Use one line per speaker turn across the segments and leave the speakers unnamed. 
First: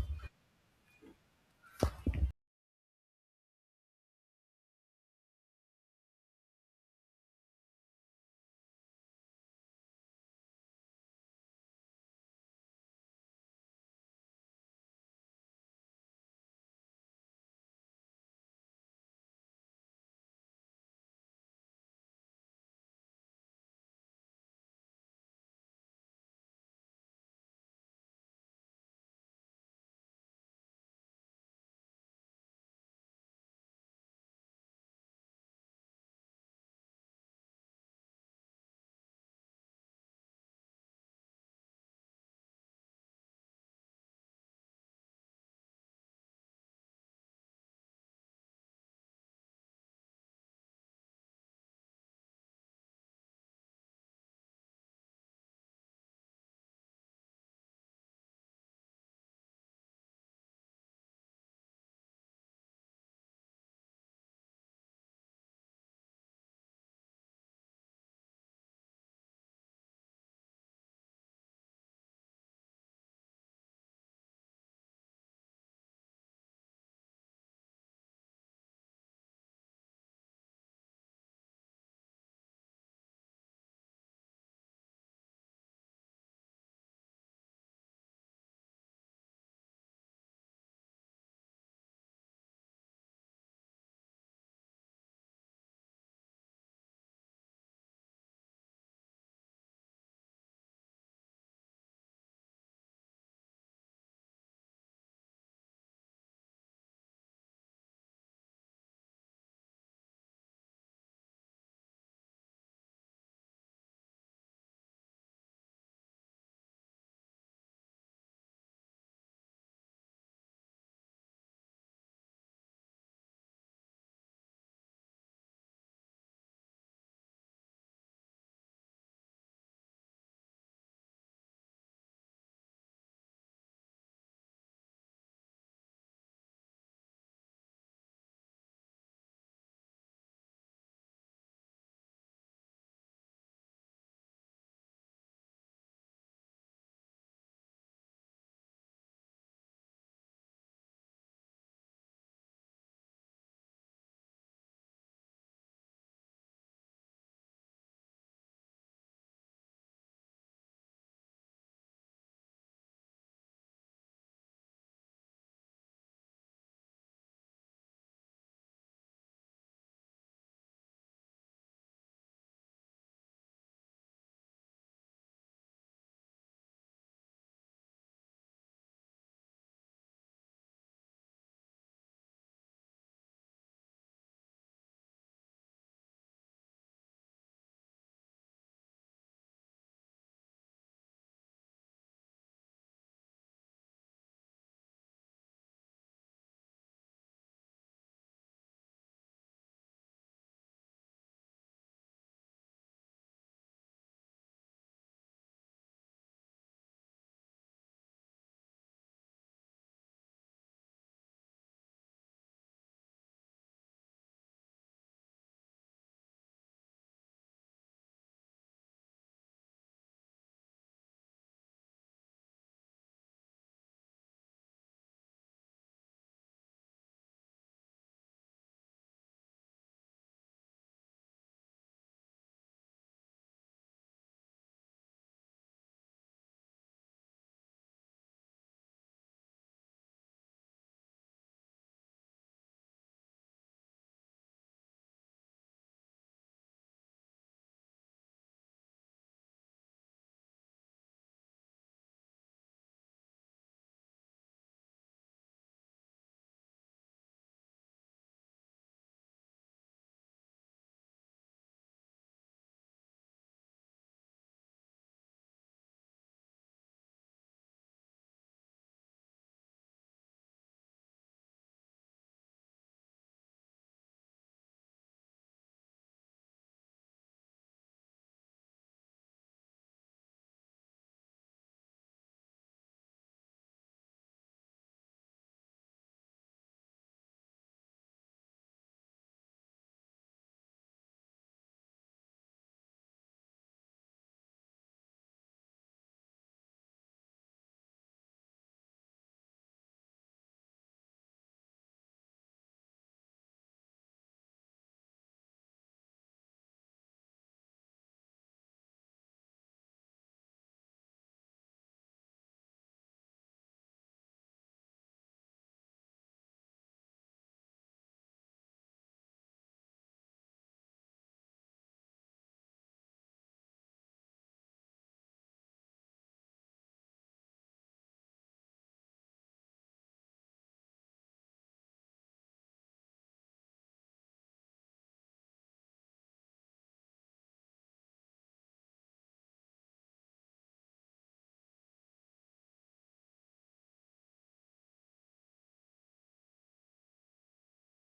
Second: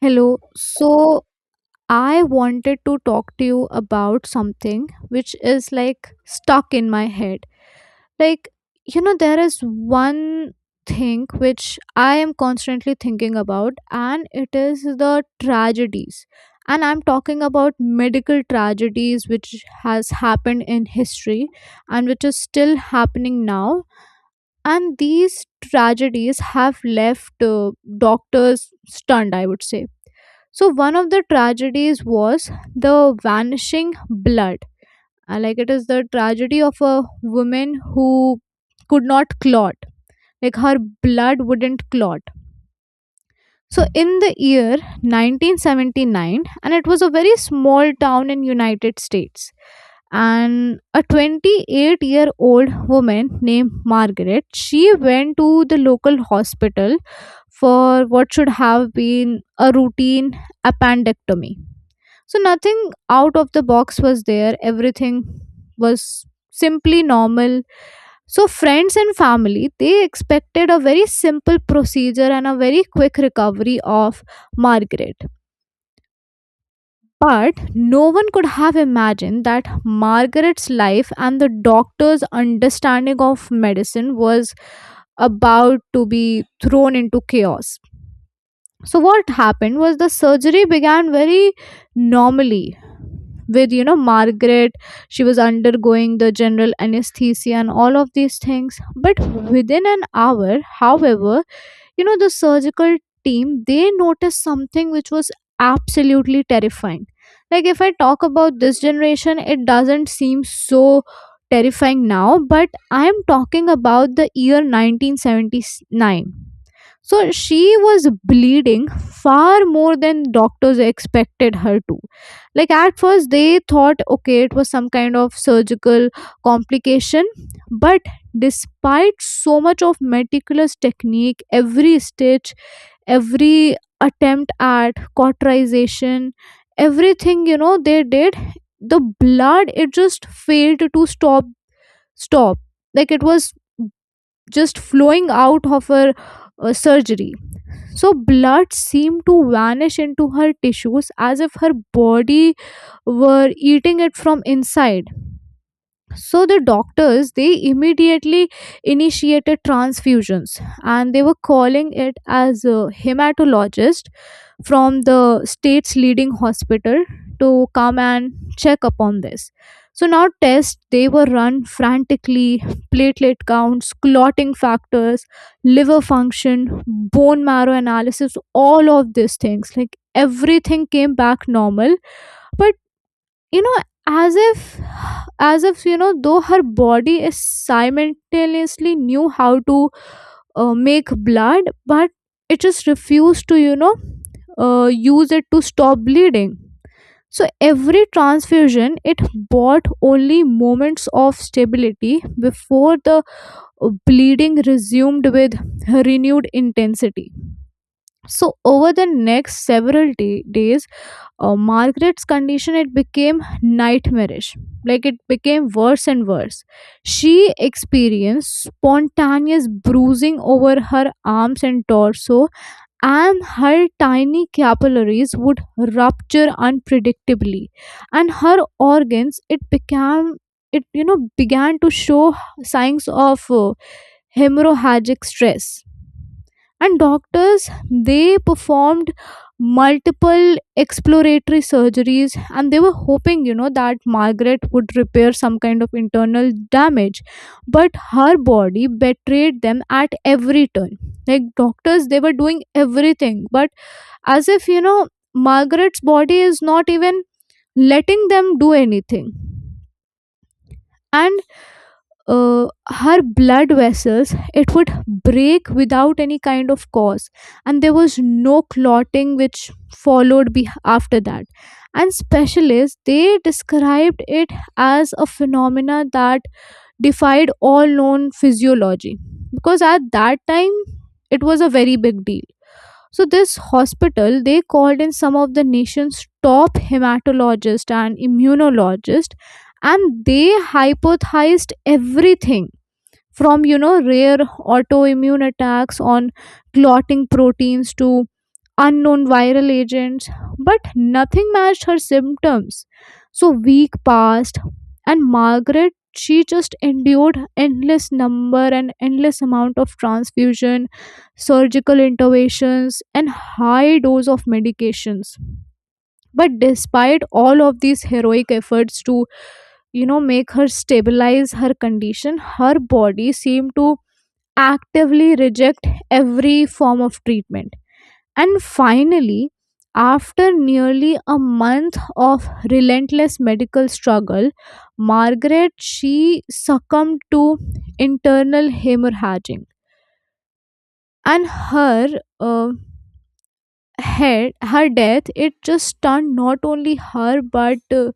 Hello. So, I wanted to talk to you about something which is like stuck in my head. Like, there is one thing which I am constantly thinking about, and it is the tragedies. And I'm talking about medical tragedies which has happened in history and which is still happening now. And these tragedies have left doctors stunned, I would say. So one of the tragedies was the vanishing blood. Like, it is the tragedy of a woman who could not clot. Like, her blood wouldn't clot. So in the year 1979, and it was a very small town in United States, and a 28-year-old woman named Margaret, she went to the local hospital for what should have been a routine appendectomy. So nothing out of the box was there. Everything was simply normal. So friends and family, they expected a very simple procedure and a very quick recovery of Margaret. But no one could have imagined that Margaret's life and the doctor's understanding of medicine was about to be thrown into chaos. So what happened was, the surgery began very normally with Margaret. She was undergoing the general anesthesia and all of these things, but within an hour, however, the surgical team, they noticed something which was absolutely terrifying. Like, if I talk about this generation, it doesn't seem so terrifying now, but I am talking about the year 1979. So she was bleeding far more than doctors expected her to. Like, at first, they thought, okay, it was some kind of surgical complication, but despite so much of meticulous technique, every stitch, every attempt at cauterization, everything they did, the blood, it just failed to stop. Like, it was just flowing out of her surgery. So blood seemed to vanish into her tissues, as if her body were eating it from inside. So the doctors, they immediately initiated transfusions, and they were calling it as a hematologist from the state's leading hospital to come and check upon this. So now tests, they were run frantically. Platelet counts, clotting factors, liver function, bone marrow analysis, all of these things, like, everything came back normal. But you know as if, as if though her body is simultaneously knew how to make blood, but it just refused to, use it to stop bleeding. So every transfusion, it bought only moments of stability before the bleeding resumed with renewed intensity. So over the next several days, Margaret's condition, it became nightmarish. Like, it became worse and worse. She experienced spontaneous bruising over her arms and torso, and her tiny capillaries would rupture unpredictably, and her organs, it became, it began to show signs of hemorrhagic stress. And doctors, they performed multiple exploratory surgeries, and they were hoping that Margaret would repair some kind of internal damage, but her body betrayed them at every turn. Like, doctors, they were doing everything, but as if, Margaret's body is not even letting them do anything. And her blood vessels, it would break without any kind of cause, and there was no clotting which followed after that. And specialists, they described it as a phenomena that defied all known physiology, because at that time, it was a very big deal. So this hospital, they called in some of the nation's top hematologists and immunologists, and they hypothesized everything from, rare autoimmune attacks on clotting proteins to unknown viral agents, but nothing matched her symptoms. So week passed, and Margaret, she just endured endless number and endless amount of transfusion, surgical interventions and high dose of medications. But despite all of these heroic efforts to, make her stabilize her condition, her body seemed to actively reject every form of treatment. And finally, after nearly a month of relentless medical struggle, Margaret, she succumbed to internal hemorrhaging, and her uh, head, her death, it just stunned not only her, but uh,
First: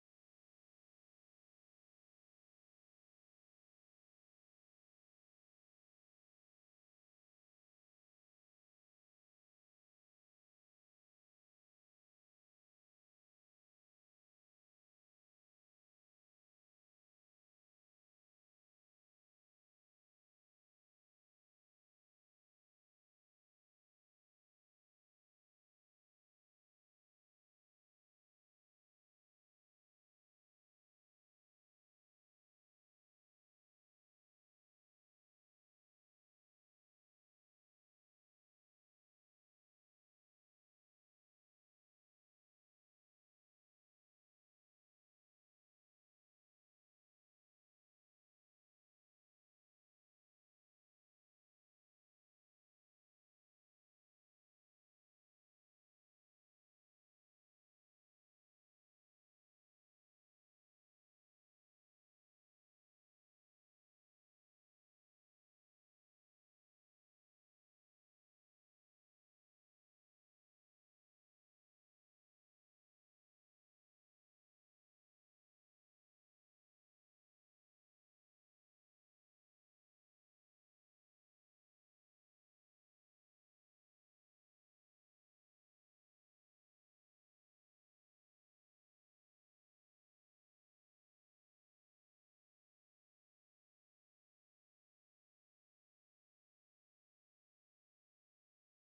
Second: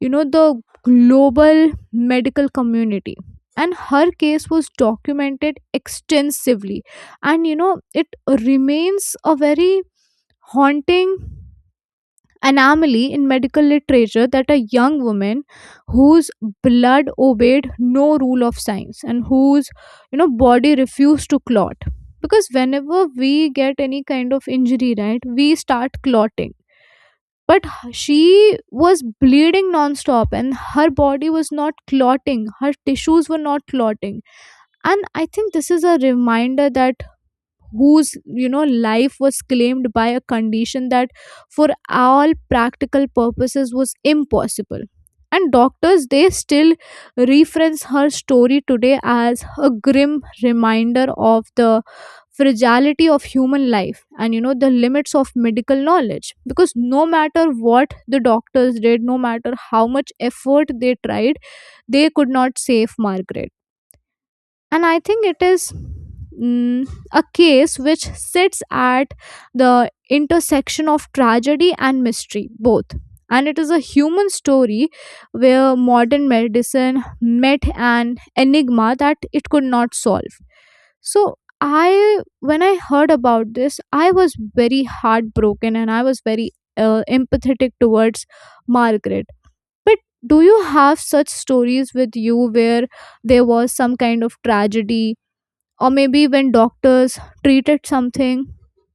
you know the global medical community. And her case was documented extensively, and it remains a very haunting anomaly in medical literature, that a young woman whose blood obeyed no rule of science and whose, body refused to clot. Because whenever we get any kind of injury, right, we start clotting, but she was bleeding nonstop, and her body was not clotting, her tissues were not clotting. And I think this is a reminder that, whose, life was claimed by a condition that for all practical purposes was impossible. And doctors, they still reference her story today as a grim reminder of the fragility of human life and, the limits of medical knowledge. Because no matter what the doctors did, no matter how much effort they tried, they could not save Margaret. And I think it is, a case which sits at the intersection of tragedy and mystery both. And it is a human story where modern medicine met an enigma that it could not solve. So I, when I heard about this, I was very heartbroken, and I was very empathetic towards Margaret. But do you have such stories with you, where there was some kind of tragedy, or maybe when doctors treated something?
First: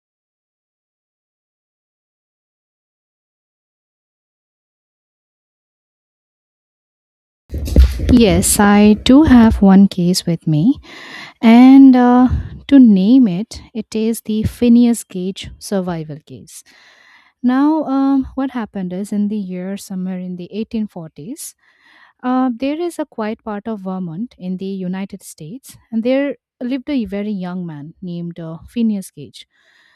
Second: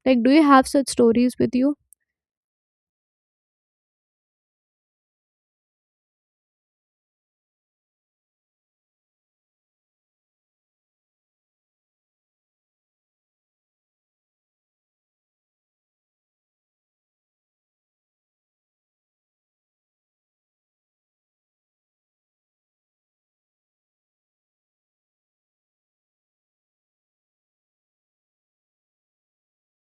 Like, do you have such stories with you?
Yes, I do have one case with me, and to name it, it is the Phineas Gage survival case. Now, what happened is in the year somewhere in the 1840s, there is a quiet part of Vermont in the United States, and there lived a very young man named Phineas Gage.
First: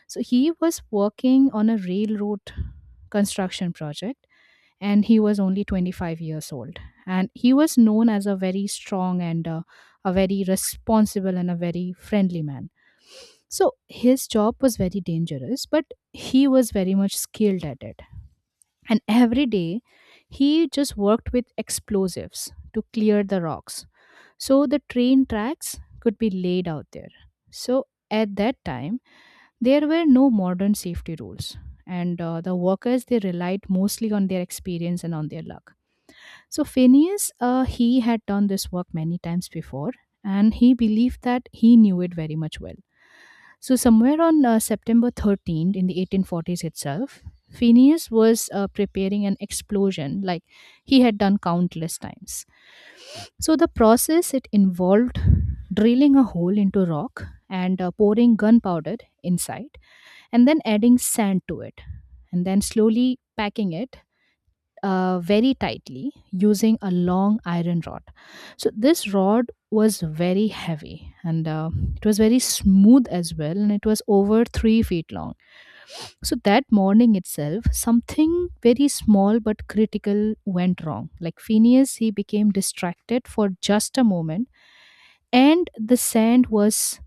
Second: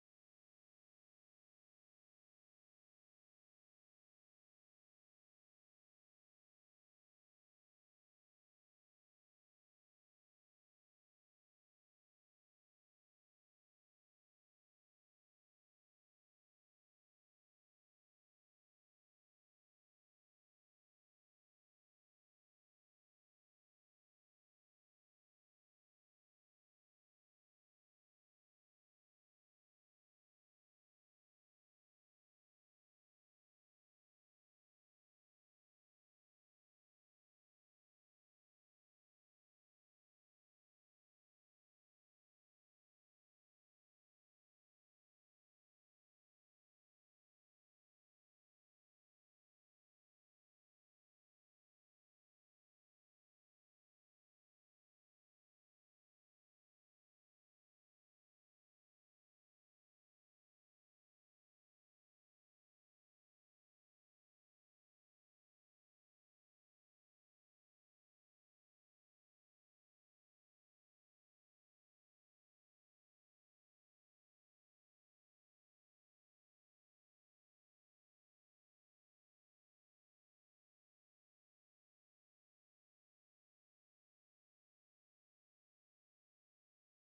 So he was working on a railroad construction project and he was only 25 years old and he was known as a very strong and a very responsible and a very friendly man. So his job was very dangerous, but he was very much skilled at it, and every day he just worked with explosives to clear the rocks so the train tracks could be laid out there. So at that time there were no modern safety rules, and the workers, they relied mostly on their experience and on their luck. So Phineas, he had done this work many times before, and he believed that he knew it very much well. So somewhere on September 13th in the 1840s itself, Phineas was preparing an explosion like he had done countless times. So the process, it involved drilling a hole into rock and pouring gunpowder inside, and then adding sand to it, and then slowly packing it very tightly using a long iron rod. So this rod was very heavy and it was very smooth as well, and it was over 3 feet long. So that morning itself, something very small but critical went wrong. Like Phineas, he became distracted for just a moment, and the sand was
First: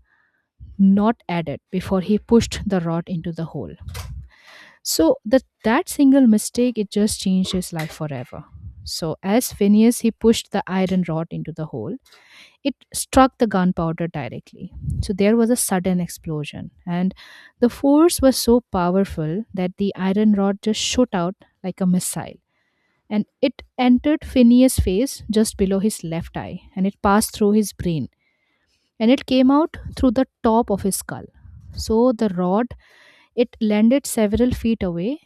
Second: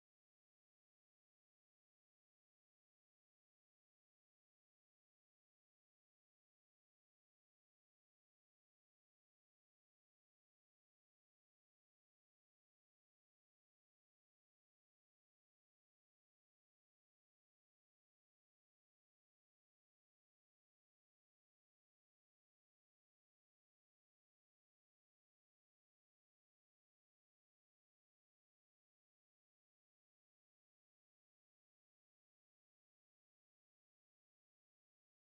not added before he pushed the rod into the hole. So that single mistake, it just changed his life forever. So as Phineas, he pushed the iron rod into the hole, it struck the gunpowder directly. So there was a sudden explosion, and the force was so powerful that the iron rod just shot out like a missile. And it entered Phineas' face just below his left eye, and it passed through his brain, and it came out through the top of his skull. So the rod, it landed several feet away,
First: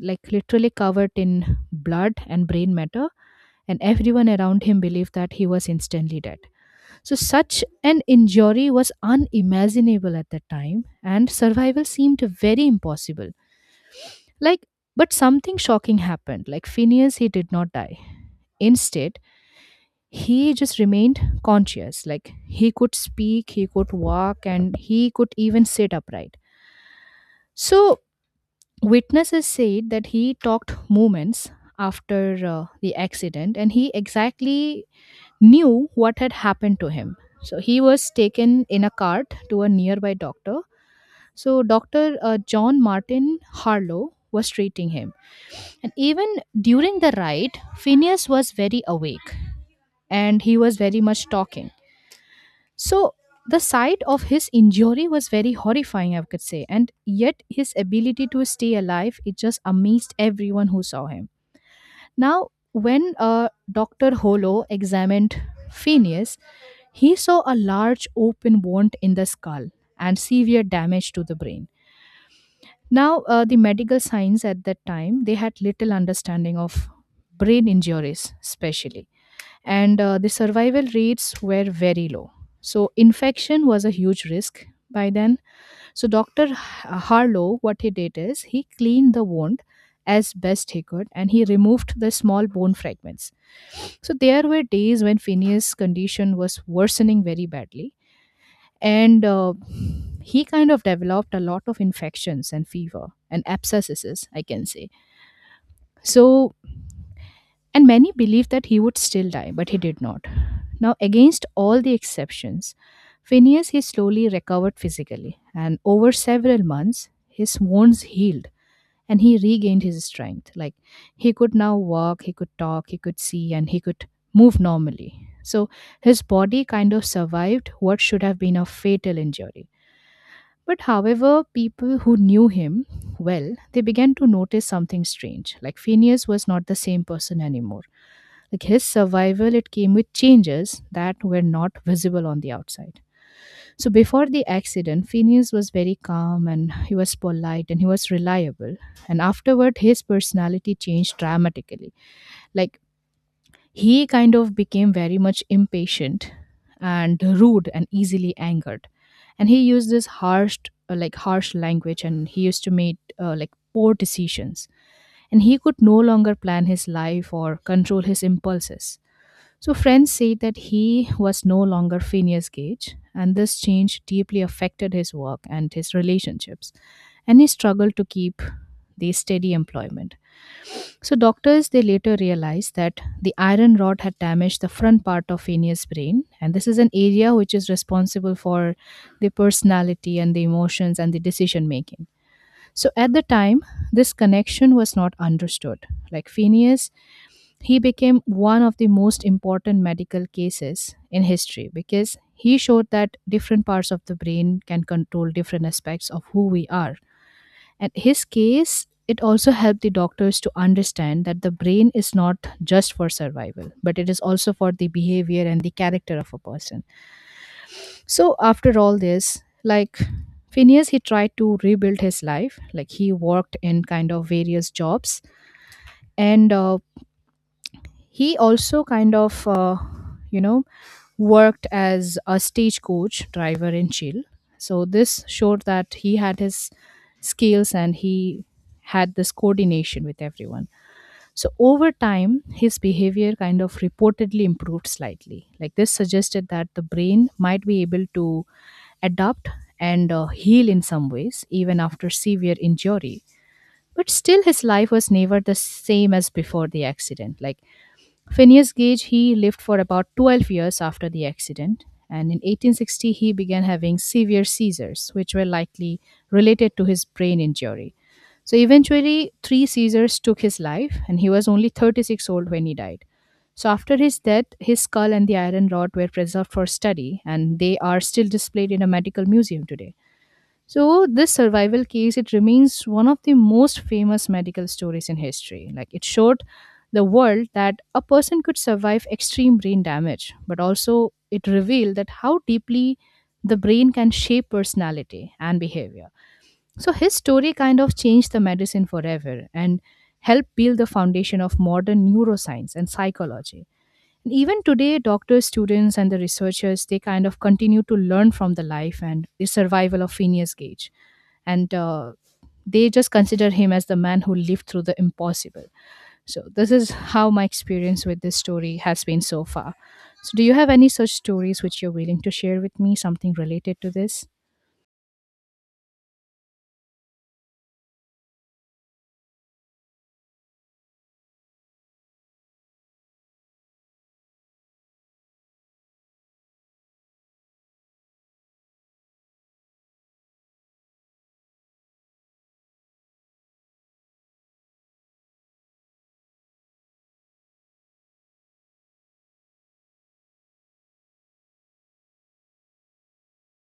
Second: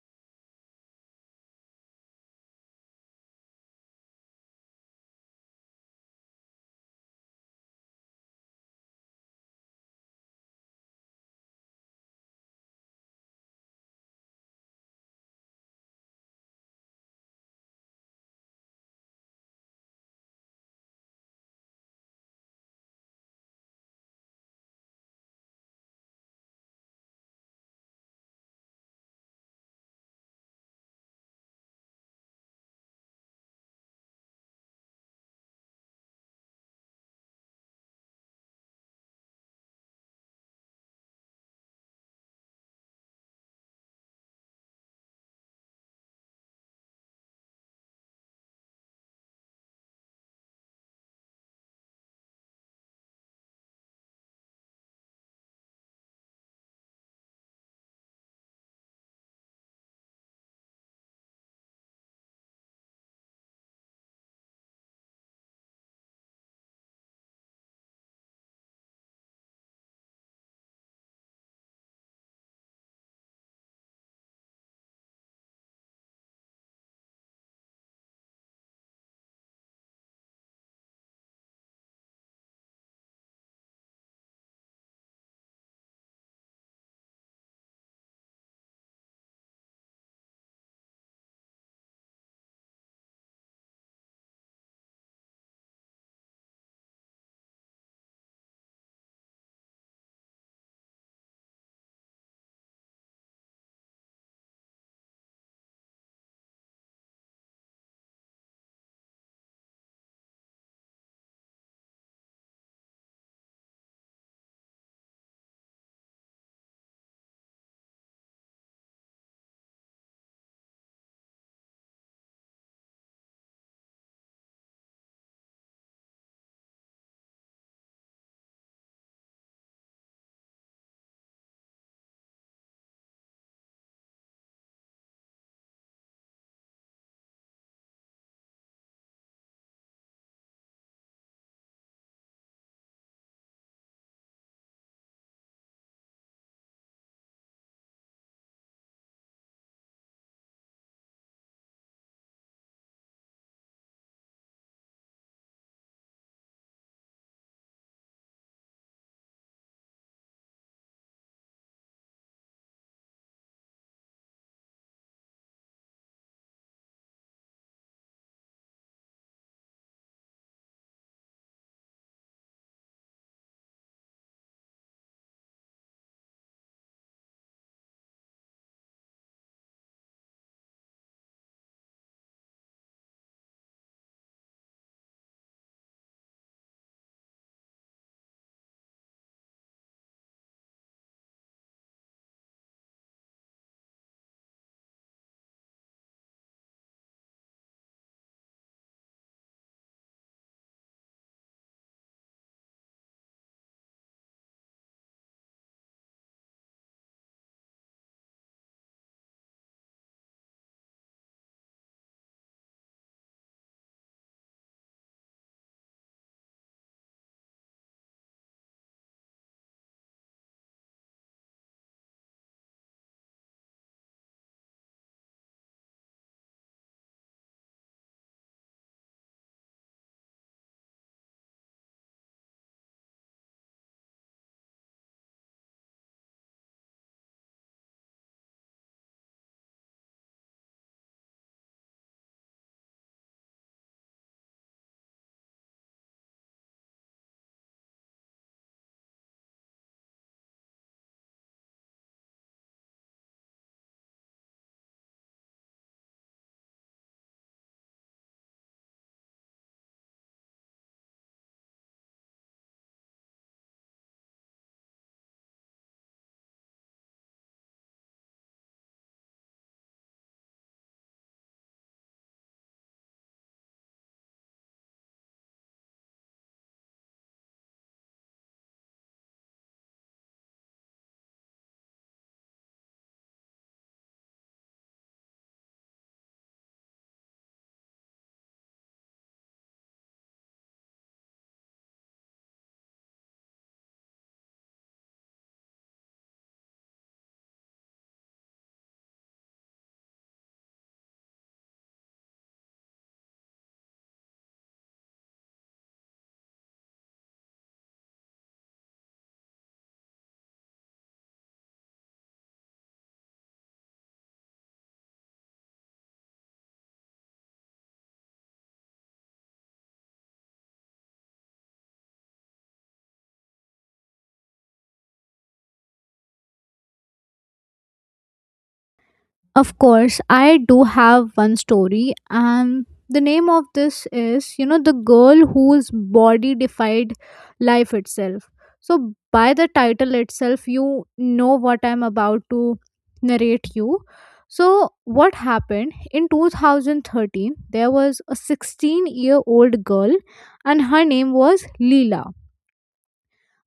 like literally covered in blood and brain matter, and everyone around him believed that he was instantly dead. So such an injury was unimaginable at the time, and survival seemed very impossible. Like, but something shocking happened. Like, Phineas, he did not die. Instead, he just remained conscious. Like, he could speak, he could walk, and he could even sit upright. So witnesses said that he talked moments after the accident, and he exactly knew what had happened to him. So he was taken in a cart to a nearby doctor. So Dr. John Martin Harlow was treating him. And even during the ride, Phineas was very awake and he was very much talking. So the sight of his injury was very horrifying, I could say, and yet his ability to stay alive, it just amazed everyone who saw him. Now, when Doctor Holo examined Phineas, he saw a large open wound in the skull and severe damage to the brain. Now, the medical science at that time, they had little understanding of brain injuries, especially, and the survival rates were very low. So infection was a huge risk by then. So Dr. Harlow, what he did is he cleaned the wound as best he could, and he removed the small bone fragments. So there were days when Phineas' condition was worsening very badly, and he kind of developed a lot of infections and fever and abscesses, I can say. So and many believed that he would still die, but he did not. Now, against all the exceptions, Phineas, he slowly recovered physically, and over several months, his wounds healed and he regained his strength. Like he could now walk, he could talk, he could see, and he could move normally. So his body kind of survived what should have been a fatal injury. But however, people who knew him well, they began to notice something strange. Like Phineas was not the same person anymore. Like his survival, it came with changes that were not visible on the outside. So before the accident, Phineas was very calm and he was polite and he was reliable. And afterward, his personality changed dramatically. Like he kind of became very much impatient and rude and easily angered. And he used this harsh, like harsh language, and he used to make like poor decisions. And he could no longer plan his life or control his impulses. So friends say that he was no longer Phineas Gage, and this change deeply affected his work and his relationships, and he struggled to keep the steady employment. So doctors, they later realized that the iron rod had damaged the front part of Phineas' brain, and this is an area which is responsible for the personality and the emotions and the decision making. So at the time, this connection was not understood. Like Phineas, he became one of the most important medical cases in history because he showed that different parts of the brain can control different aspects of who we are. And his case, it also helped the doctors to understand that the brain is not just for survival, but it is also for the behavior and the character of a person. So after all this, like Phineas, he tried to rebuild his life. Like he worked in kind of various jobs, and he also kind of you know worked as a stagecoach driver in Chile. So this showed that he had his skills and he had this coordination with everyone. So over time his behavior kind of reportedly improved slightly. Like this suggested that the brain might be able to adapt and heal in some ways even after severe injury. But still his life was never the same as before the accident. Like Phineas Gage, he lived for about 12 years after the accident, and in 1860 he began having severe seizures which were likely related to his brain injury. So eventually 3 seizures took his life, and he was only 36 old when he died. So after his death, his skull and the iron rod were preserved for study, and they are still displayed in a medical museum today. So this survival case, it remains one of the most famous medical stories in history. Like it showed the world that a person could survive extreme brain damage, but also it revealed that how deeply the brain can shape personality and behavior. So his story kind of changed the medicine forever and helped build the foundation of modern neuroscience and psychology. Even today, doctors, students, and the researchers, they kind of continue to learn from the life and the survival of Phineas Gage, and they just consider him as the man who lived through the impossible. So this is how my experience with this story has been so far. So do you have any such stories which you're willing to share with me, something related to this?
Of course, I do have one story, and the name of this is, the girl whose body defied life itself. So, by the title itself, you know what I'm about to narrate you. So, what happened in 2013? There was a 16-year-old girl, and her name was Leela,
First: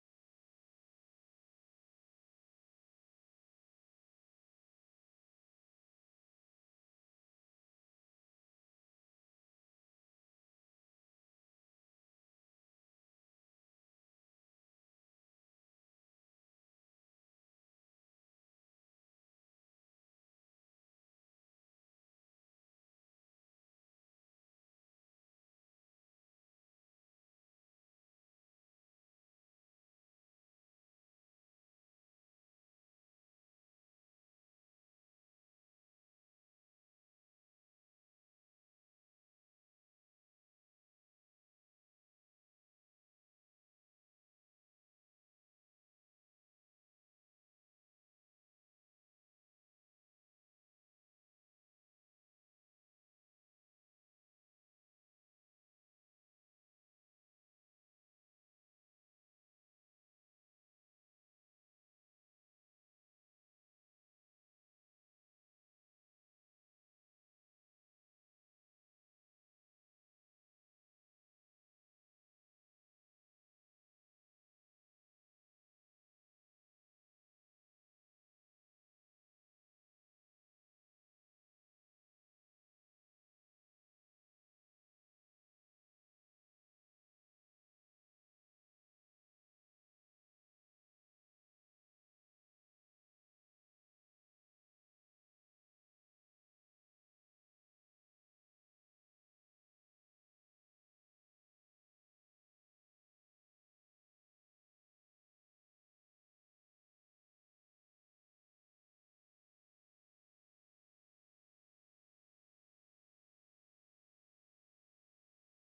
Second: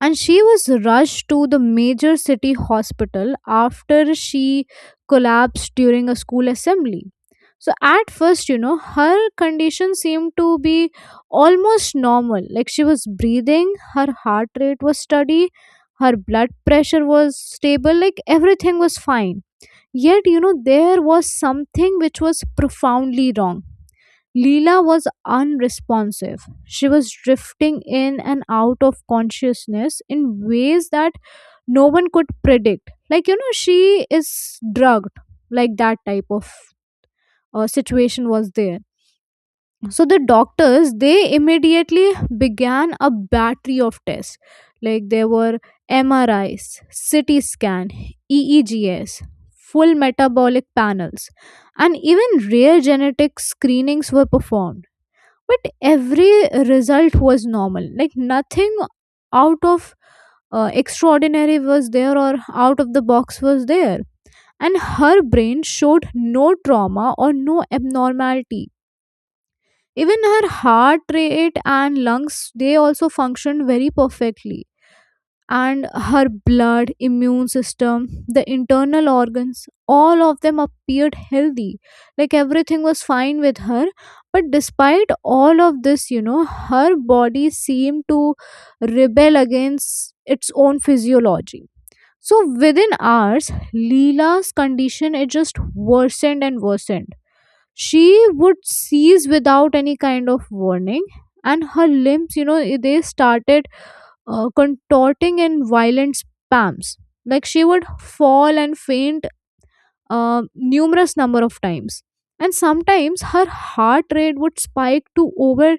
and she was rushed to the major city hospital after she collapsed during a school assembly. So at first, her condition seemed to be almost normal. Like, she was breathing, her heart rate was steady, her blood pressure was stable, like everything was fine. Yet, there was something which was profoundly wrong. Leela was unresponsive. She was drifting in and out of consciousness in ways that no one could predict. Like, she is drugged, like that type of situation was there. So the doctors, they immediately began a battery of tests. Like, there were MRIs, CT scan, EEGs, full metabolic panels, and even rare genetic screenings were performed. But every result was normal. Like, nothing out of extraordinary was there, or out of the box was there. And her brain showed no trauma or no abnormality. Even her heart rate and lungs, they also functioned very perfectly. And her blood, immune system, the internal organs, all of them appeared healthy. Like, everything was fine with her. But despite all of this, her body seemed to rebel against its own physiology. So within hours, Leela's condition, it just worsened and worsened. She would seize without any kind of warning, and her limbs, they started contorting in violent spasms. Like, she would fall and faint numerous number of times. And sometimes her heart rate would spike to over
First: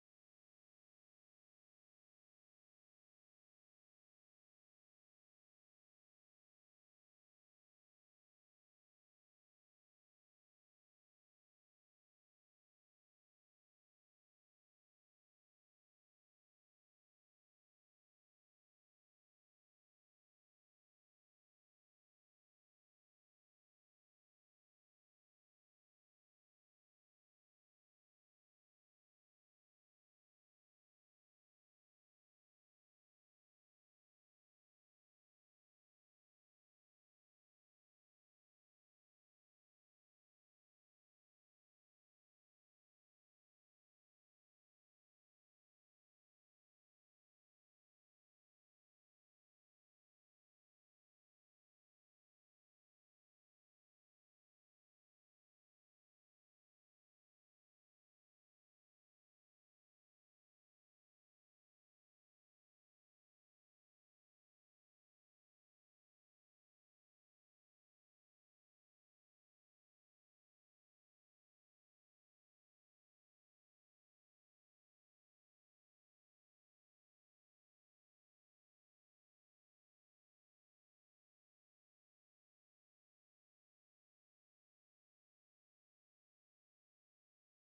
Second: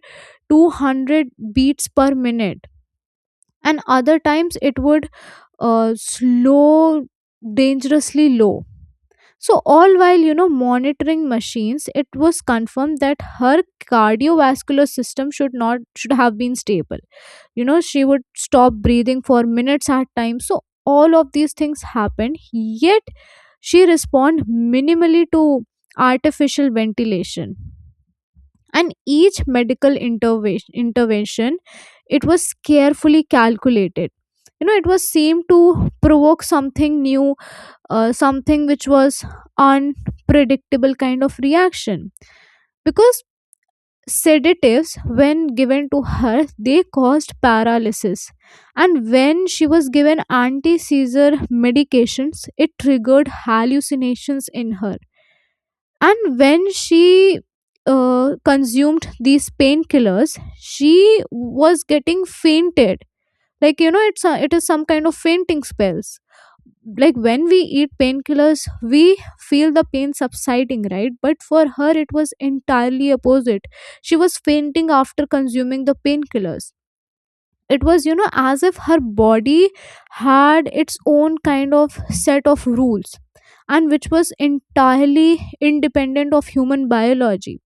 200 beats per minute, and other times it would slow dangerously low. So, all while, monitoring machines, it was confirmed that her cardiovascular system should not should have been stable. You know, she would stop breathing for minutes at time. So, all of these things happened. Yet, she respond minimally to artificial ventilation. And each medical intervention, it was carefully calculated. You know, it was seemed to provoke something new, something which was unpredictable kind of reaction. Because sedatives, when given to her, they caused paralysis. And when she was given anti-seizure medications, it triggered hallucinations in her. And when she consumed these painkillers, she was getting fainted. Like, it's it is some kind of fainting spells. Like, when we eat painkillers, we feel the pain subsiding, right? But for her, it was entirely opposite. She was fainting after consuming the painkillers. It was, as if her body had its own kind of set of rules, and which was entirely independent of human biology.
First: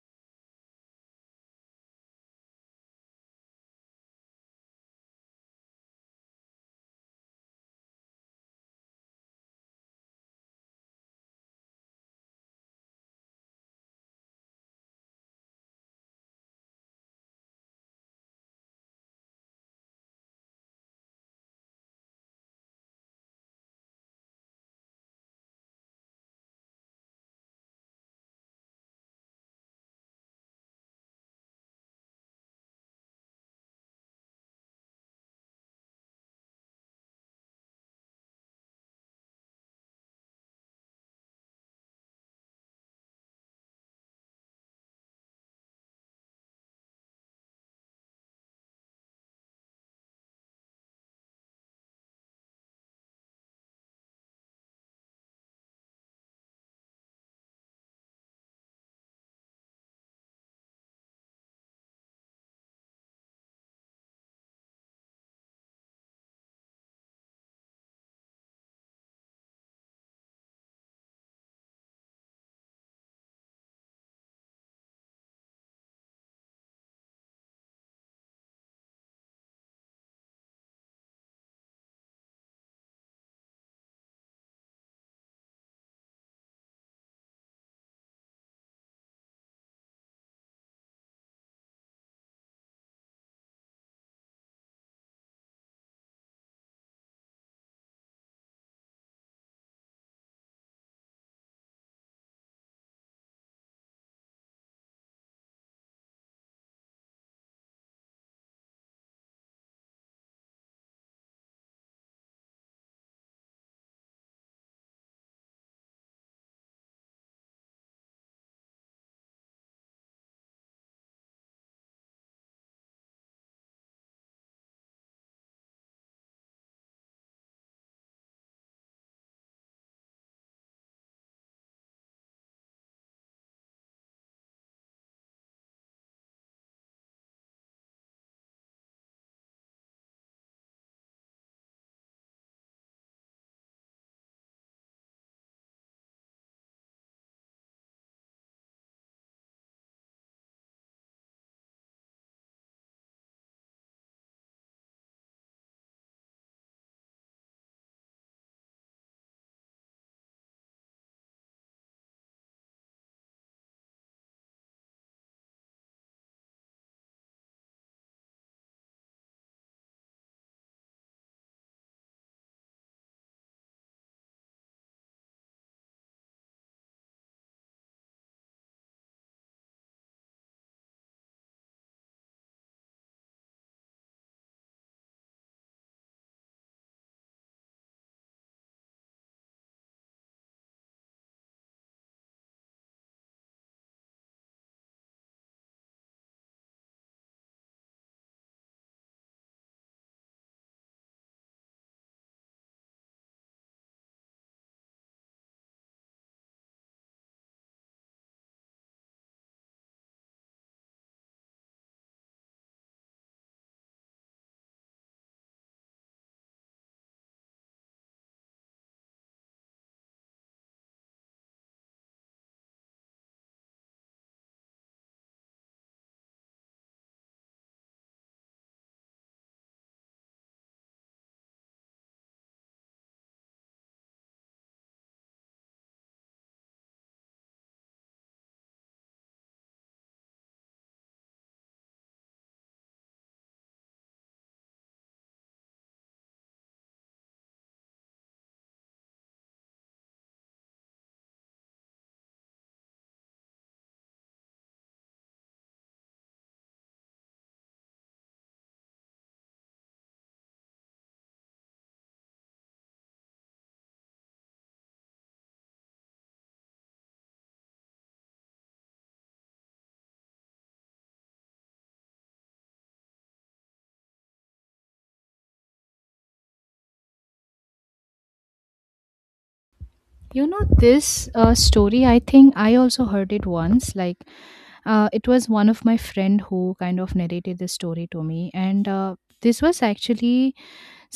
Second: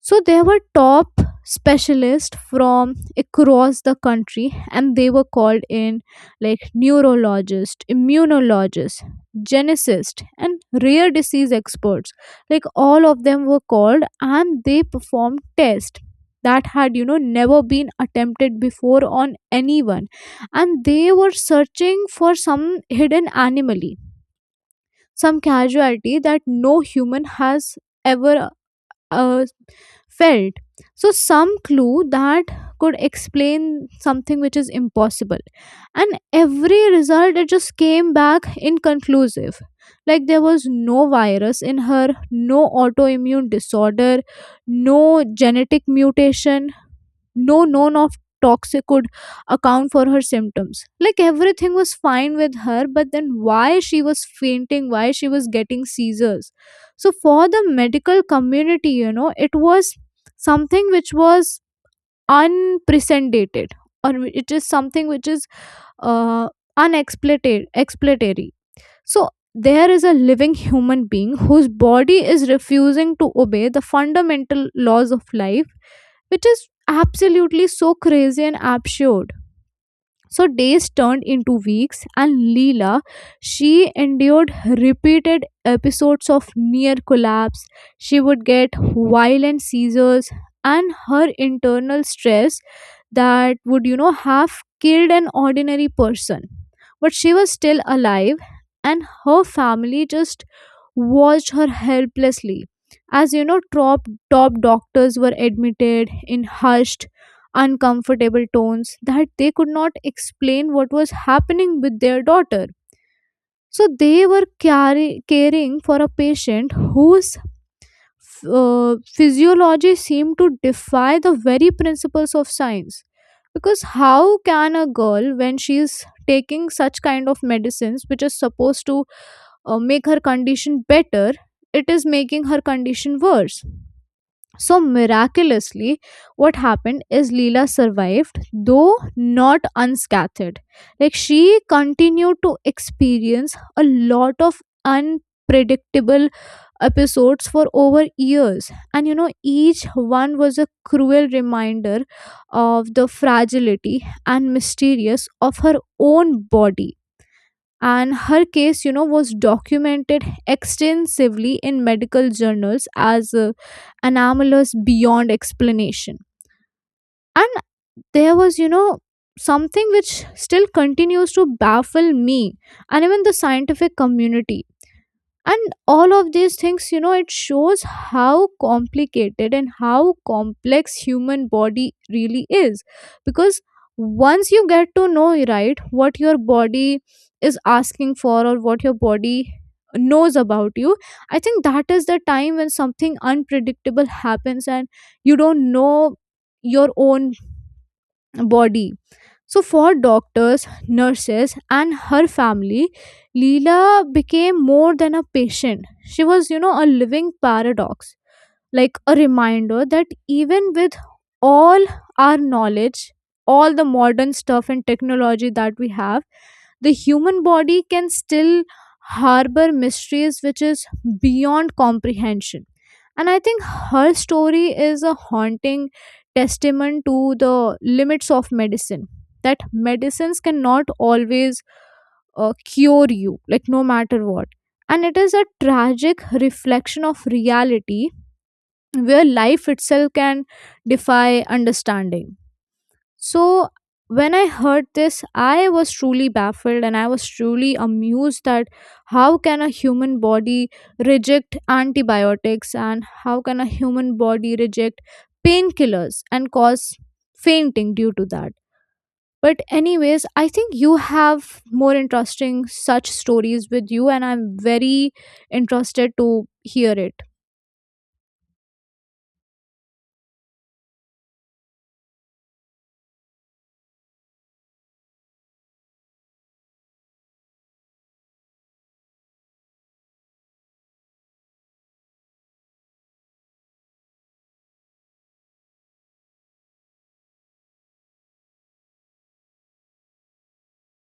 So there were top specialists from across the country, and they were called in, like neurologists, immunologists, geneticists, and rare disease experts. Like, all of them were called, and they performed tests that had, never been attempted before on anyone. And they were searching for some hidden anomaly, some casualty that no human has ever uh, felt. So, some clue that could explain something which is impossible. And every result, it just came back inconclusive. Like, there was no virus in her, no autoimmune disorder, no genetic mutation, no known of toxic could account for her symptoms. Like, everything was fine with her, but then why she was fainting, why she was getting seizures? So for the medical community, it was something which was unprecedented, or it is something which is uh, unexploited. So there is a living human being whose body is refusing to obey the fundamental laws of life, which is absolutely so crazy and absurd. So days turned into weeks, and Leela, she endured repeated episodes of near collapse. She would get violent seizures, and her internal stress that would, have killed an ordinary person. But she was still alive, and her family just watched her helplessly. As you know, top doctors were admitted in hushed uncomfortable tones that they could not explain what was happening with their daughter. So they were caring for a patient whose physiology seemed to defy the very principles of science. Because how can a girl, when she's taking such kind of medicines, which is supposed to make her condition better, it is making her condition worse? So, miraculously, what happened is, Leela survived, though not unscathed. Like, she continued to experience a lot of unpredictable episodes for over years. And each one was a cruel reminder of the fragility and mysterious of her own body. And her case, was documented extensively in medical journals as anomalous beyond explanation. And there was, something which still continues to baffle me, and even the scientific community. And all of these things, it shows how complicated and how complex human body really is. Because once you get to know, right, what your body is asking for, or what your body knows about you, I think that is the time when something unpredictable happens, and you don't know your own body. So, for doctors, nurses, and her family, Leela became more than a patient. She was, a living paradox, like a reminder that even with all our knowledge, all the modern stuff and technology that we have, the human body can still harbor mysteries which is beyond comprehension. And I think her story is a haunting testament to the limits of medicine, that medicines cannot always cure you, like no matter what. And it is a tragic reflection of reality where life itself can defy understanding. So, when I heard this, I was truly baffled and I was truly amused that how can a human body reject antibiotics, and how can a human body reject painkillers and cause fainting due to that. But, anyways, I think you have more interesting such stories with you, and I'm very interested to hear it.
You know, this story, I think I also heard it once. Like it was one of my friend who kind of narrated this story to me, and this was actually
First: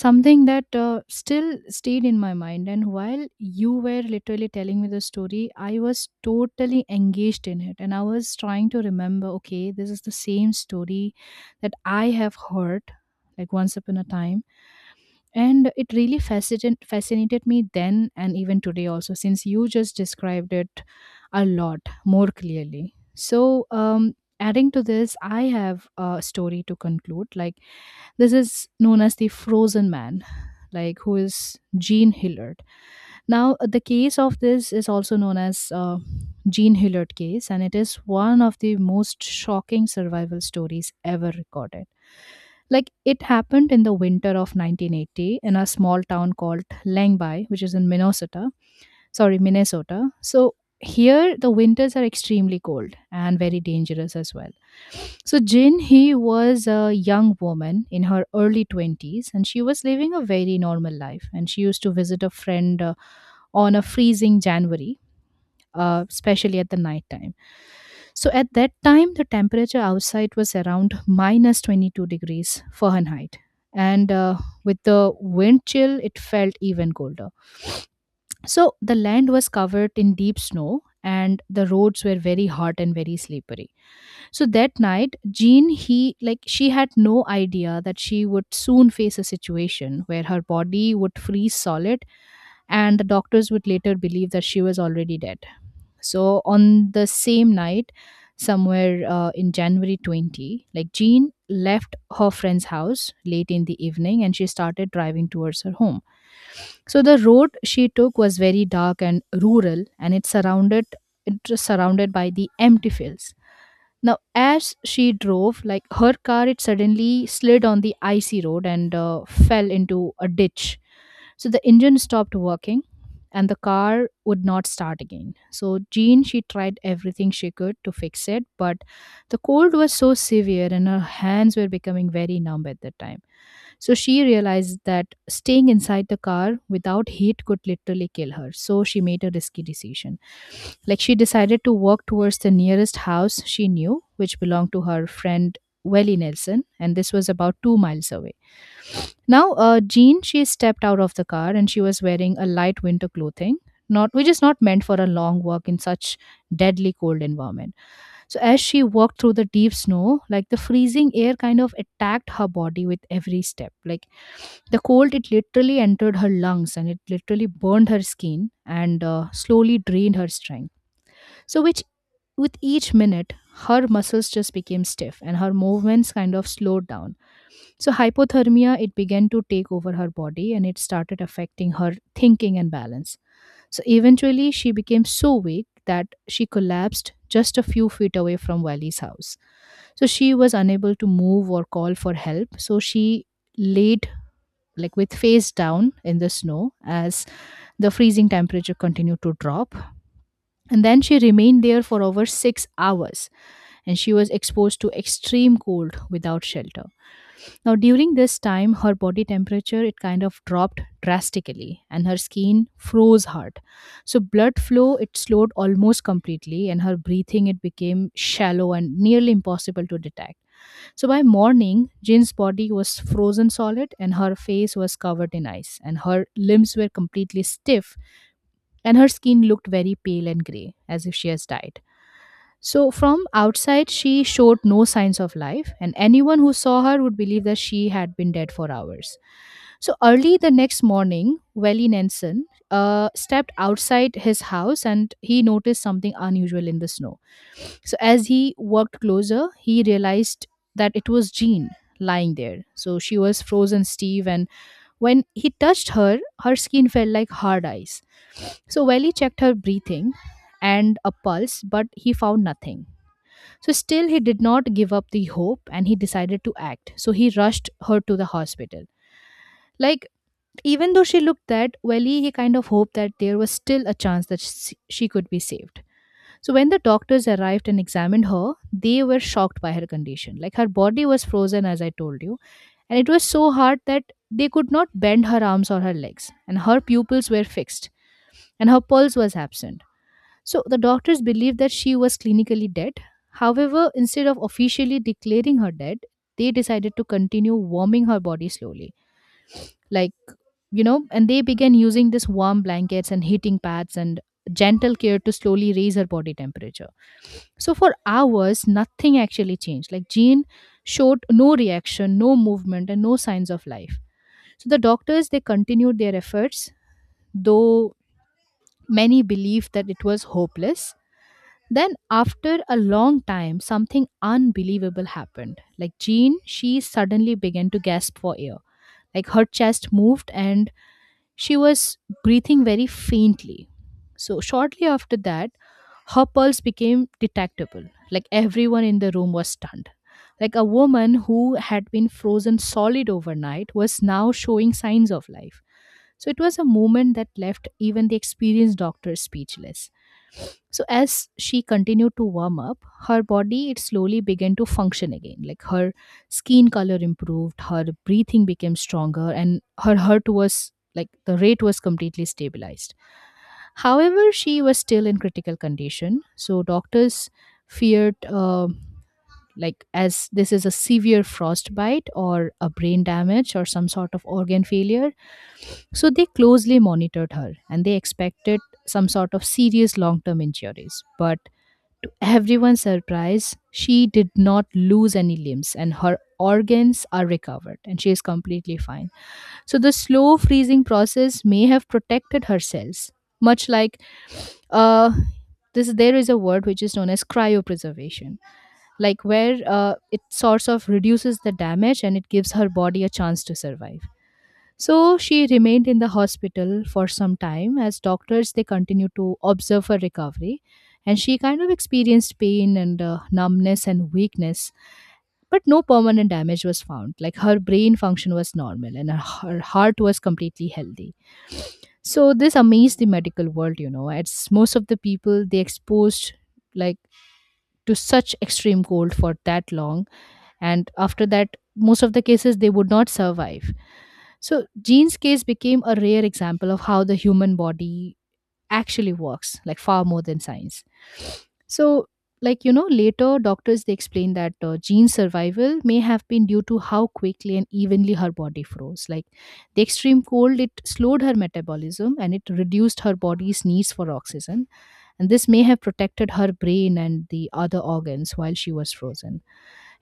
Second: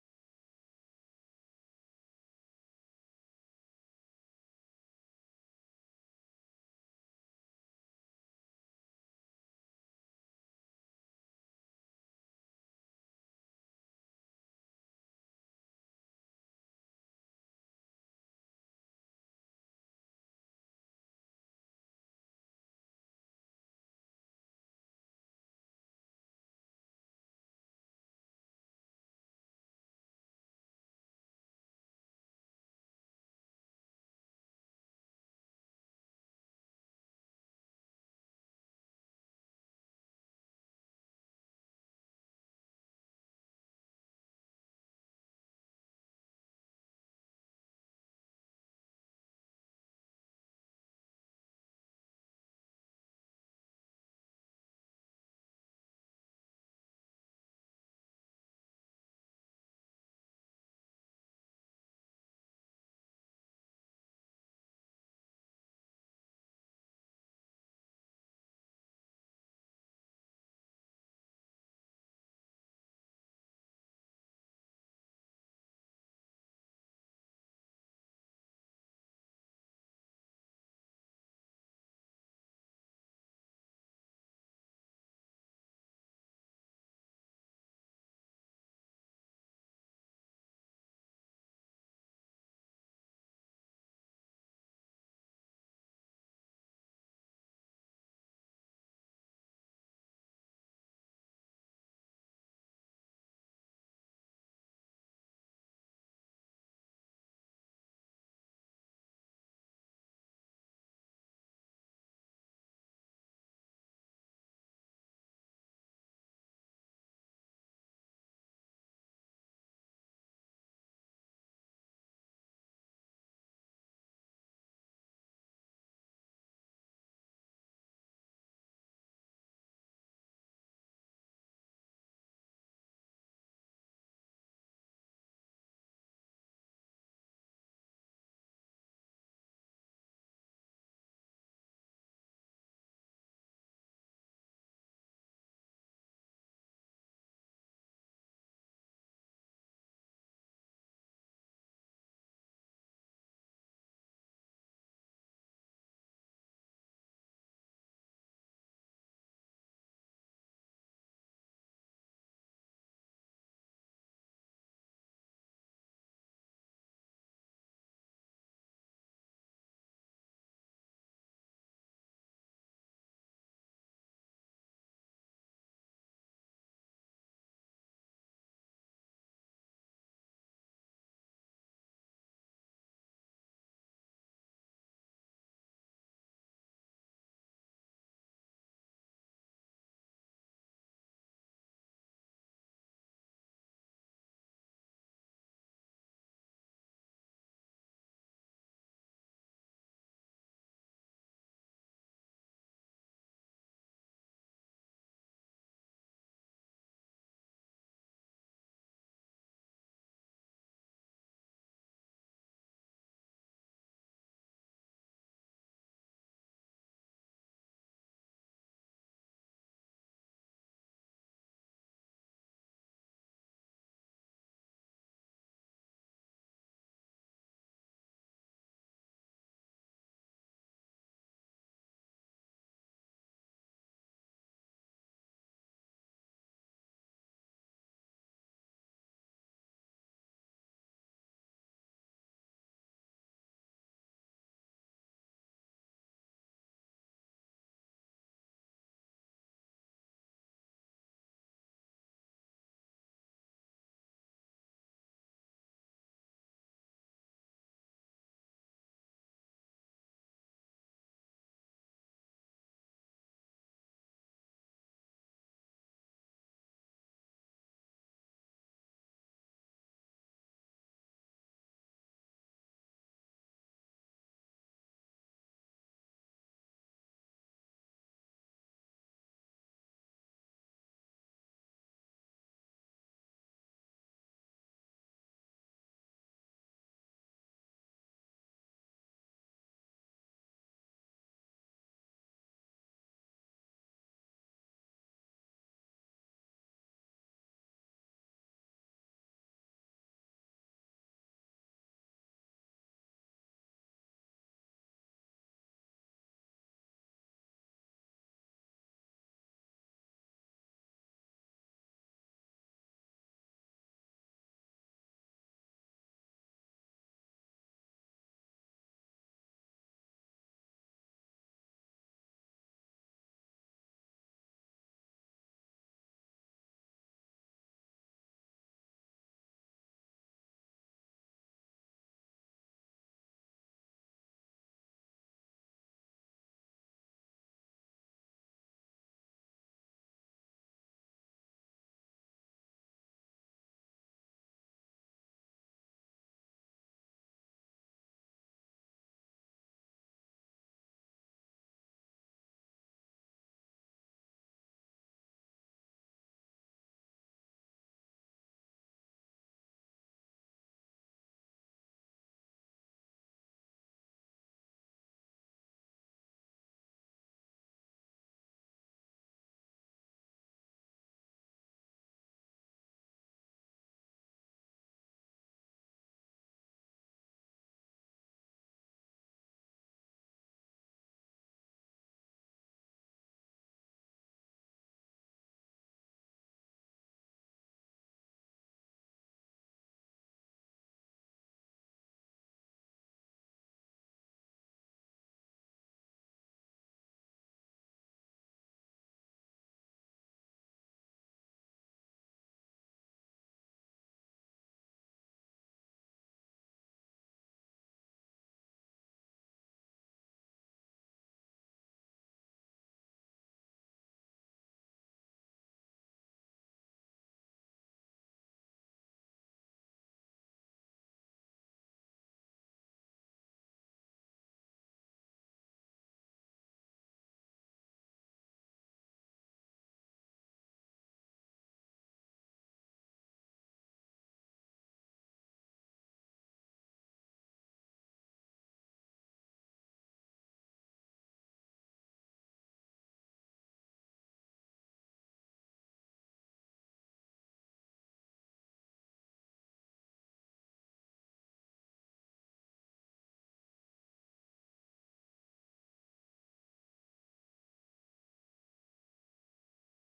something that still stayed in my mind. And while you were literally telling me the story, I was totally engaged in it, and I was trying to remember. Okay, this is the same story that I have heard, like once upon a time, and it really fascinated me then and even today also, since you just described it a lot more clearly. So, adding to this, I have a story to conclude. Like this is known as the Frozen Man, like, who is Gene Hillard. Now, the case of this is also known as Gene Hillard case, and it is one of the most shocking survival stories ever recorded. Like it happened in the winter of 1980 in a small town called Langby, which is in Minnesota. Sorry, Minnesota. So here the winters are extremely cold and very dangerous as well. So Jin, he was a young woman in her early 20s, and she was living a very normal life, and she used to visit a friend on a freezing January, especially at the night time. So at that time, the temperature outside was around minus 22 degrees Fahrenheit. And with the wind chill, it felt even colder. So the land was covered in deep snow, and the roads were very hot and very slippery. So that night, Jean, he, like she had no idea that she would soon face a situation where her body would freeze solid and the doctors would later believe that she was already dead. So on the same night, somewhere in January 20, Jean left her friend's house late in the evening and she started driving towards her home. So the road she took was very dark and rural and it was surrounded by the empty fields. Now, as she drove, like her car, it suddenly slid on the icy road and fell into a ditch. So the engine stopped working and the car would not start again. So Jean, she tried everything she could to fix it, but the cold was so severe and her hands were becoming very numb at that time. So she realized that staying inside the car without heat could literally kill her. So she made a risky decision. Like she decided to walk towards the nearest house she knew, which belonged to her friend Welly Nelson, and this was about 2 miles away. Now, Jean, she stepped out of the car and she was wearing a light winter clothing, not which is not meant for a long walk in such deadly cold environment. So as she walked through the deep snow, like the freezing air kind of attacked her body with every step. Like the cold, it literally entered her lungs and it literally burned her skin and slowly drained her strength. So, which With each minute, her muscles just became stiff and her movements kind of slowed down. So, hypothermia, it began to take over her body and it started affecting her thinking and balance. So, eventually, she became so weak that she collapsed just a few feet away from Wally's house. So, she was unable to move or call for help. So, she laid with face down in the snow as the freezing temperature continued to drop. And then she remained there for over 6 hours and she was exposed to extreme cold without shelter. Now, during this time, her body temperature it kind of dropped drastically and her skin froze hard. So, blood flow it slowed almost completely, and her breathing it became shallow and nearly impossible to detect. So by morning, Jin's body was frozen solid and her face was covered in ice, and her limbs were completely stiff, and her skin looked very pale and grey, as if she has died. So, from outside, she showed no signs of life, and anyone who saw her would believe that she had been dead for hours. So, early the next morning, Welly Nelson stepped outside his house and he noticed something unusual in the snow. So, as he walked closer, he realized that it was Jean lying there. So, she was frozen stiff and when he touched her, her skin felt like hard ice. So Welly checked her breathing and a pulse, but he found nothing. So still, he did not give up the hope and he decided to act. So he rushed her to the hospital. Like, even though she looked that, Welly, he kind of hoped that there was still a chance that she could be saved. So when the doctors arrived and examined her, they were shocked by her condition. Like, her body was frozen, as I told you, and it was so hard that they could not bend her arms or her legs, and her pupils were fixed, and her pulse was absent. So the doctors believed that she was clinically dead. However, instead of officially declaring her dead, they decided to continue warming her body slowly. Like, you know, and they began using this warm blankets and heating pads and gentle care to slowly raise her body temperature. So for hours, nothing actually changed. Like, Jean showed no reaction, no movement, and no signs of life. So the doctors they continued their efforts, though many believed that it was hopeless. Then after a long time, something unbelievable happened. Like Jean, she suddenly began to gasp for air. Like her chest moved and she was breathing very faintly. So, shortly after that, her pulse became detectable. Like everyone in the room was stunned. Like a woman who had been frozen solid overnight was now showing signs of life. So, it was a moment that left even the experienced doctor speechless. So as she continued to warm up, her body it slowly began to function again. Like her skin color improved, her breathing became stronger, and her heart was like the rate was completely stabilized. However, she was still in critical condition, so doctors feared like as this is a severe frostbite or a brain damage or some sort of organ failure. So they closely monitored her and they expected some sort of serious long-term injuries. But to everyone's surprise, she did not lose any limbs and her organs are recovered and she is completely fine. So the slow freezing process may have protected her cells, much like uh, this. There is a word which is known as cryopreservation, like where it sort of reduces the damage and it gives her body a chance to survive. So she remained in the hospital for some time as doctors they continued to observe her recovery and she kind of experienced pain and numbness and weakness but no permanent damage was found like her brain function was normal and her, her heart was completely healthy so this amazed the medical world, you know. It's most of the people they exposed like to such extreme cold for that long, and after that, most of the cases they would not survive. So Jean's case became a rare example of how the human body actually works like far more than science so like you know later doctors they explain that gene survival may have been due to how quickly and evenly her body froze like the extreme cold it slowed her metabolism and it reduced her body's needs for oxygen and this may have protected her brain and the other organs while she was frozen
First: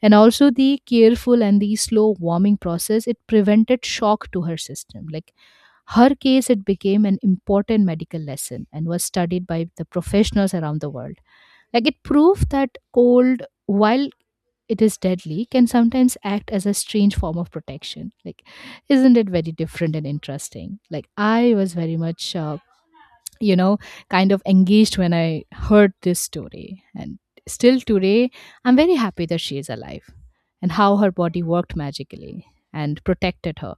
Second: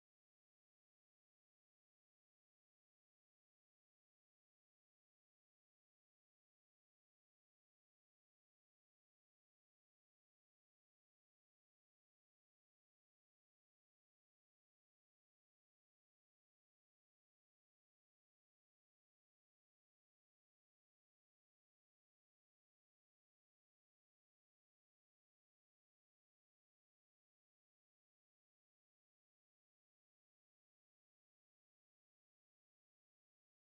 and also the careful and the slow warming process it prevented shock to her system like her case, it became an important medical lesson and was studied by the professionals around the world. Like it proved that cold, while it is deadly, can sometimes act as a strange form of protection. Like, isn't it very different and interesting? Like, I was very much you know, kind of engaged when I heard this story. And still today, I'm very happy that she is alive and how her body worked magically and protected her.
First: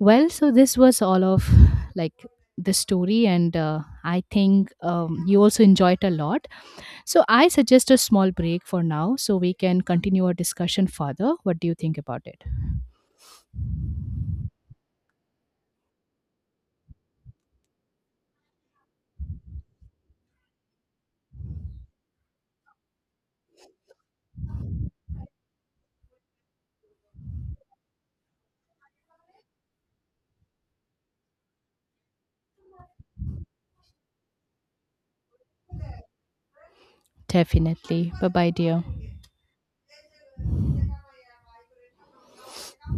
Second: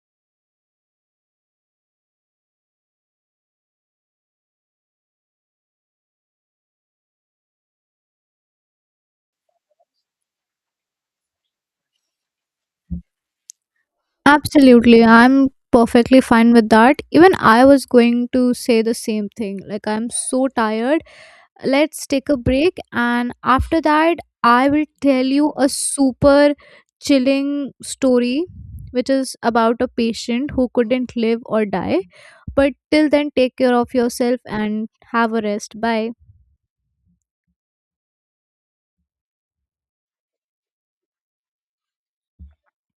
Well, so this was all of like the story, and I think you also enjoyed a lot. So I suggest a small break for now so we can continue our discussion further. What do you think about it?
Absolutely. I'm perfectly fine with that. Even I was going to say the same thing. Like, I'm so tired. Let's take a break. And after that, I will tell you a super chilling story, which is about a patient who couldn't live or die. But till then, take care of yourself and have a rest. Bye.
Definitely. Bye bye, dear.